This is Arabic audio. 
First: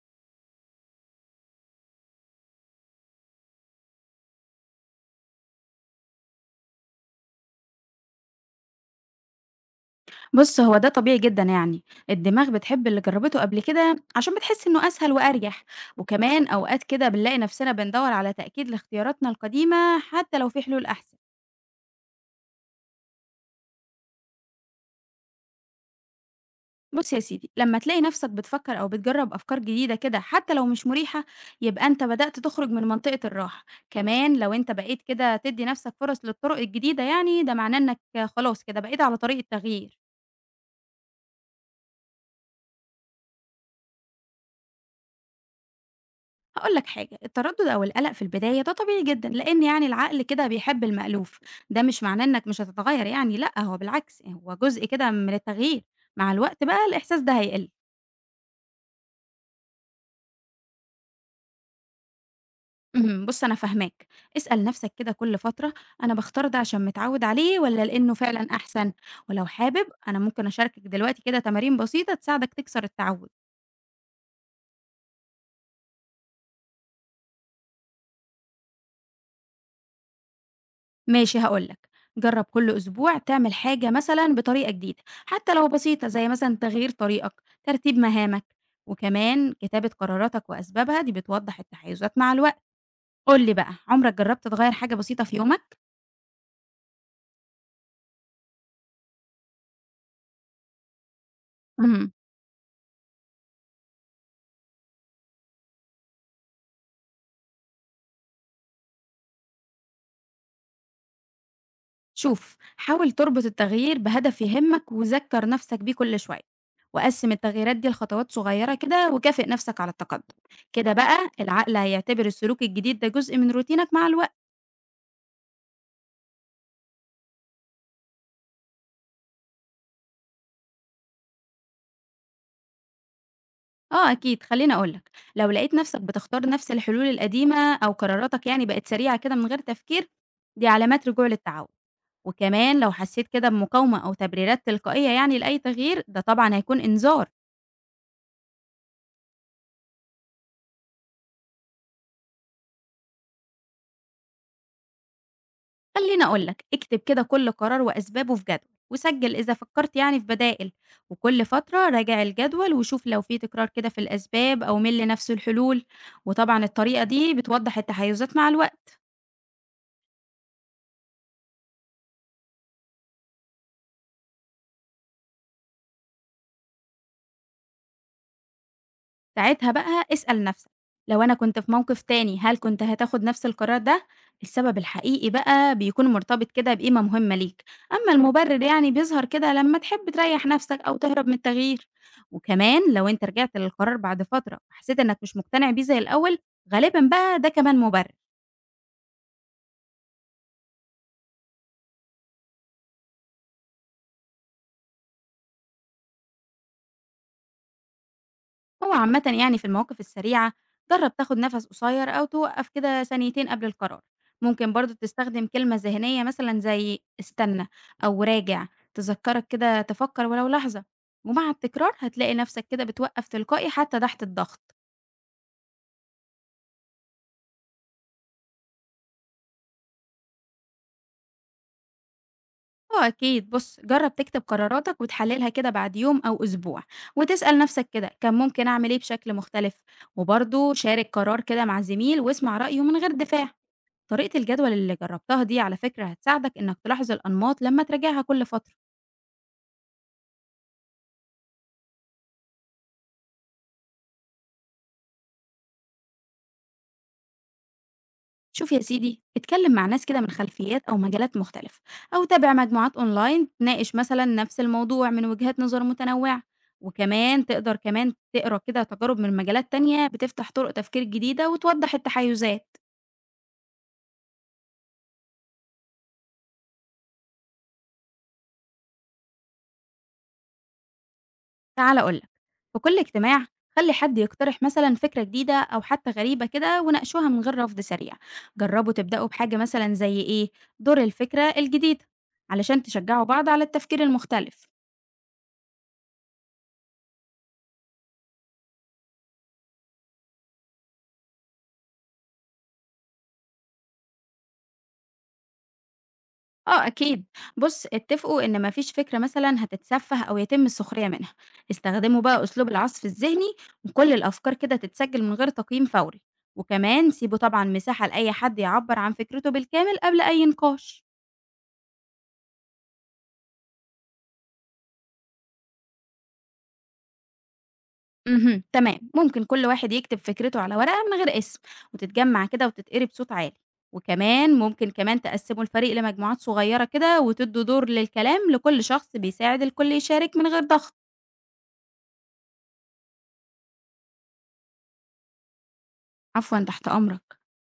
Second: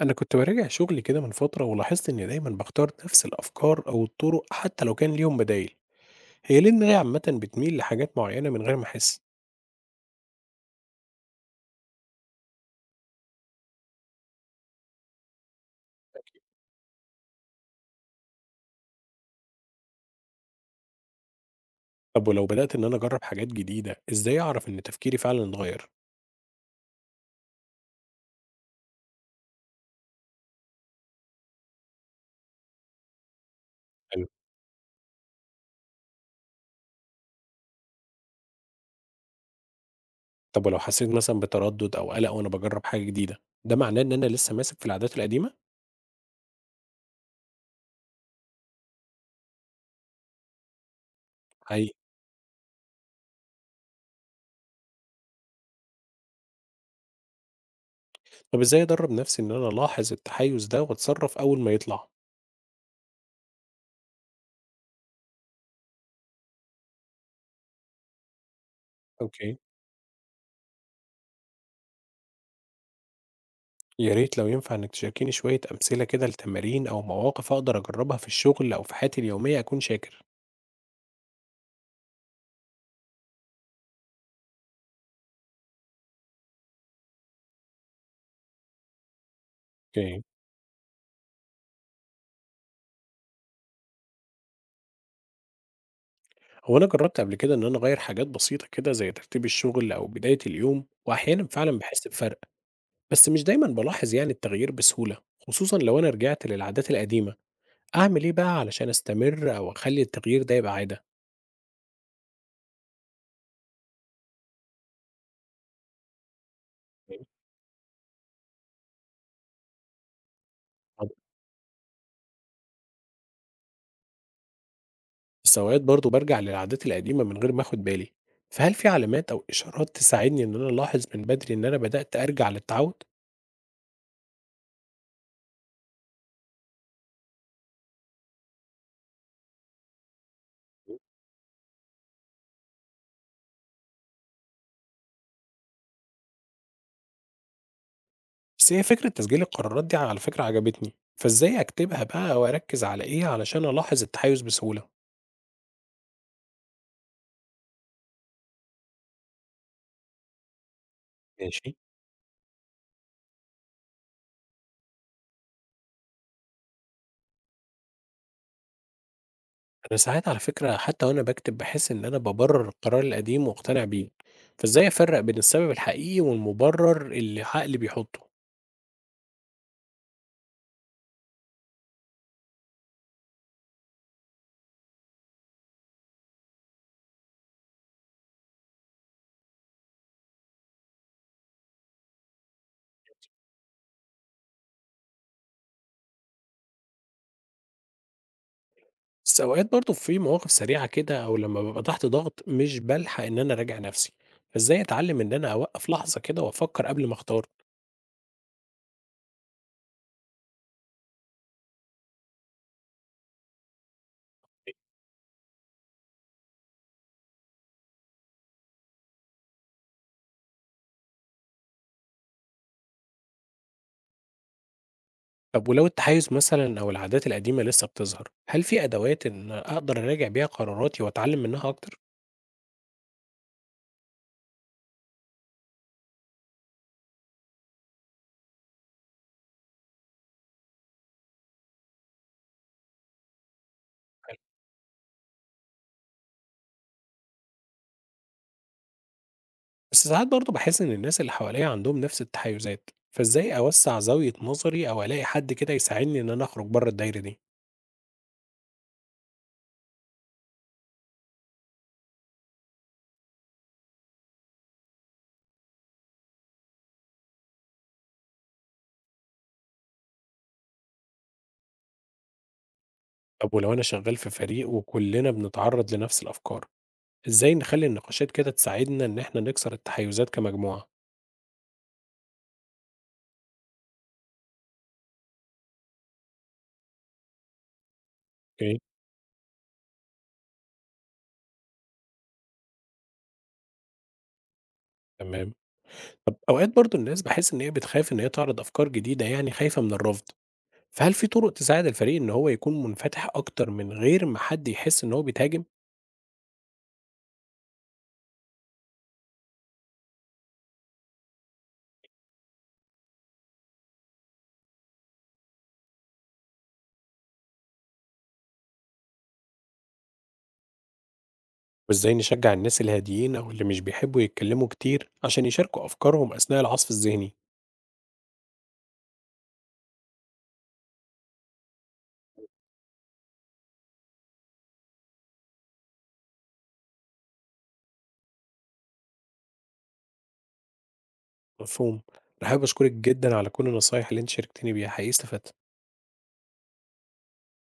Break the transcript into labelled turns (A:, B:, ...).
A: أنا كنت براجع شغلي كده من فترة ولاحظت إني دايما بختار نفس الأفكار أو الطرق حتى لو كان ليهم بدايل، هي ليه دماغي عامة بتميل لحاجات معينة من غير ما أحس؟
B: بُص، هو ده طبيعي جدًا يعني، الدماغ بتحب اللي جرّبته قبل كده عشان بتحس إنه أسهل وأريح، وكمان أوقات كده بنلاقي نفسنا بندوّر على تأكيد لاختياراتنا القديمة حتى لو في حلول أحسن.
A: طب ولو بدأت إن أنا أجرب حاجات جديدة، إزاي أعرف إن تفكيري فعلا اتغير؟
B: بُص يا سيدي، لمّا تلاقي نفسك بتفكّر أو بتجرّب أفكار جديدة كده حتى لو مش مريحة، يبقى أنت بدأت تخرج من منطقة الراحة،
A: حلو.
B: كمان لو أنت بقيت كده تدّي نفسك فرص للطرق الجديدة يعني، ده معناه إنك خلاص كده بقيت على طريق التغيير.
A: طب ولو حسيت مثلا بتردد أو قلق وأنا بجرب حاجة جديدة، ده معناه إن أنا لسه ماسك في العادات القديمة؟
B: هاقول لك حاجة، التردد أو القلق في البداية ده طبيعي جدًا، لإن يعني العقل كده بيحب المألوف، ده
A: حقيقي.
B: مش معناه إنك مش هتتغيّر يعني، لأ هو بالعكس، هو جزء كده من التغيير، مع الوقت بقى الإحساس ده هيقل.
A: طب إزاي أدرب نفسي إن أنا ألاحظ التحيز ده وأتصرف أول ما يطلع؟
B: بُص أنا فاهماك، اسأل نفسك كده كل فترة أنا باختار ده عشان متعوّد عليه والّا لإنه فعلًا أحسن؟ ولو
A: أوكي.
B: حابب أنا ممكن أشاركك دلوقتي كده تمارين بسيطة تساعدك تكسر التعوّد.
A: يا ريت لو ينفع انك تشاركيني شوية أمثلة كده لتمارين أو مواقف أقدر أجربها في الشغل أو في حياتي اليومية أكون شاكر.
B: ماشي هاقول لك، جرّب كل أسبوع تعمل حاجة مثلًا بطريقة جديدة، حتى لو بسيطة زي مثلًا تغيير طريقك، ترتيب مهامك، وكمان كتابة
A: اوكي.
B: قراراتك وأسبابها دي بتوضح التحيزات مع الوقت. قُل لي بقى، عمرك جرّبت تغيّر حاجة بسيطة في يومك؟
A: هو انا جربت قبل كده ان انا اغير حاجات بسيطه كده زي ترتيب الشغل او بدايه اليوم، واحيانا فعلا بحس
B: اهم.
A: بفرق، بس مش دايما بلاحظ يعني التغيير بسهوله، خصوصا لو انا رجعت للعادات القديمه. اعمل ايه بقى علشان استمر او اخلي التغيير ده يبقى عاده؟
B: شوف، حاول تربط التغيير بهدف يهمك وذكّر نفسك بيه كل شوية، وقسّم التغييرات دي لخطوات صغيرة كده وكافئ نفسك على التقدم، كده
A: طب
B: بقى العقل هيعتبر السلوك الجديد ده جزء من روتينك مع الوقت.
A: بس اوقات برضه برجع للعادات القديمه من غير ما اخد بالي، فهل في علامات او اشارات تساعدني ان انا الاحظ من بدري ان انا بدات ارجع للتعود؟
B: آه أكيد، خلّيني أقول لك، لو لقيت نَفْسك بتختار نَفْس الحلول القديمة أو قراراتك يعني بقت سريعة كده من غير تفكير، دي علامات رجوع للتعوّد، وكمان لو حسّيت كده بمقاومة أو تبريرات تلقائية يعني لأي تغيير، ده طبعًا هيكون إنذار.
A: بس هي فكره تسجيل القرارات دي على فكره عجبتني، فازاي اكتبها بقى واركز على ايه علشان الاحظ التحيز بسهوله؟
B: خلّيني أقول لك، اكتب كده كل قرار وأسبابه في جدول، وسجّل إذا فكّرت يعني في بدائل، وكل
A: ماشي.
B: فترة راجع الجدول وشوف لو في تكرار كده في الأسباب أو ميل لنَفْس الحلول، وطبعًا الطريقة دي بتوضّح التحيُّزات مع الوقت.
A: أنا ساعات على فكرة حتى وأنا باكتب باحس إن أنا بابرر القرار القديم وأقتنع بيه، فإزاي أفرق بين السبب الحقيقي والمبرر اللي عقلي بيحطه؟
B: ساعتها بقى اسأل نفسك لو أنا كنت في موقف تاني هل كنت هتاخد نفس القرار ده؟ السبب الحقيقي بقى بيكون مرتبط كده بقيمة مهمة ليك، أما المبرر يعني بيظهر كده لما تحب تريح نفسك أو تهرب من التغيير، وكمان لو أنت رجعت للقرار بعد فترة وحسيت إنك مش مقتنع بيه زي الأول غالبا بقى ده كمان مبرر.
A: بس أوقات برضه في مواقف سريعة كده أو لما بابقى تحت ضغط مش بالحق إن أنا أراجع نفسي، فإزاي أتعلم إن أنا أوقف لحظة كده وأفكر قبل ما أختار؟
B: هو عامة يعني في المواقف السريعة جرب تاخد نفس قصير أو توقف كده ثانيتين قبل القرار، ممكن برضو تستخدم كلمة ذهنية مثلا زي استنى أو راجع تذكرك كده تفكر ولو لحظة، ومع التكرار هتلاقي نفسك كده بتوقف تلقائي حتى تحت الضغط.
A: طب ولو التحيز مثلا أو العادات القديمة لسه بتظهر، هل في أدوات إن أقدر أراجع بيها قراراتي وأتعلم منها أكتر؟
B: اه اكيد، بص جرب تكتب قراراتك وتحللها كده بعد يوم او اسبوع، وتسأل نفسك كده كان ممكن اعمل ايه بشكل مختلف، وبرضه شارك قرار كده مع زميل واسمع رأيه من غير دفاع. طريقة الجدول اللي جربتها دي على فكرة هتساعدك إنك تلاحظ الأنماط لما تراجعها كل فترة.
A: بس ساعات برضه باحس إن الناس اللي حواليّا عندهم نفس التحيُّزات، فإزاي أوسّع زاوية نظري أو ألاقي حد كده يساعدني إن أنا أخرج برّه الدايرة دي؟
B: شوف يا سيدي، اتكلم مع ناس كده من خلفيات أو مجالات مختلفة، أو تابع مجموعات أونلاين تناقش مثلا نفس الموضوع من وجهات نظر متنوعة، وكمان تقدر تقرأ كده تجارب من مجالات تانية بتفتح طرق تفكير جديدة وتوضح التحيزات.
A: طب ولو أنا شغّال في فريق وكلّنا بنتعرّض لنفس الأفكار، إزاي نخلّي النقاشات كده تساعدنا إن إحنا نكسر التحيُّزات كمجموعة؟
B: تعال أقولك، في كل اجتماع خلي حد يقترح مثلا فكرة جديدة أو حتى غريبة كده وناقشوها من غير رفض سريع،
A: أوكي،
B: جربوا تبدأوا بحاجة مثلا زي إيه، دور الفكرة الجديدة، علشان تشجعوا بعض على التفكير المختلف.
A: تمام. طب أوقات برضه الناس باحس إن هي بتخاف إن هي تعرض أفكار جديدة يعني خايفة من الرفض، فهل في طُرق تساعد الفريق إن هو يكون منفتح أكتر من غير ما حد يحس إن هو بيتهاجم؟
B: اه اكيد، بص اتفقوا ان مفيش فكره مثلا هتتسفه او يتم السخريه منها، استخدموا بقى اسلوب العصف الذهني وكل الافكار كده تتسجل من غير تقييم فوري، وكمان سيبوا طبعا مساحه لاي حد يعبر عن فكرته بالكامل قبل اي نقاش.
A: وإزاي نشجع الناس الهاديين أو اللي مش بيحبوا يتكلموا كتير عشان يشاركوا أفكارهم أثناء العصف الذهني؟
B: تمام، ممكن كل واحد يكتب فكرته على ورقة من غير اسم، وتتجمّع كده وتتقري بصوت عالي، وكمان ممكن تقسّموا الفريق لمجموعات صغيرة كده وتدّوا دور للكلام لكل شخص بيساعد الكل يشارك من غير ضغط.
A: مفهوم. أنا حابب أشكرك جدا على كل النصايح اللي أنت شاركتني بيها، حقيقي استفدت.
B: عفوًا، تحت أمرك.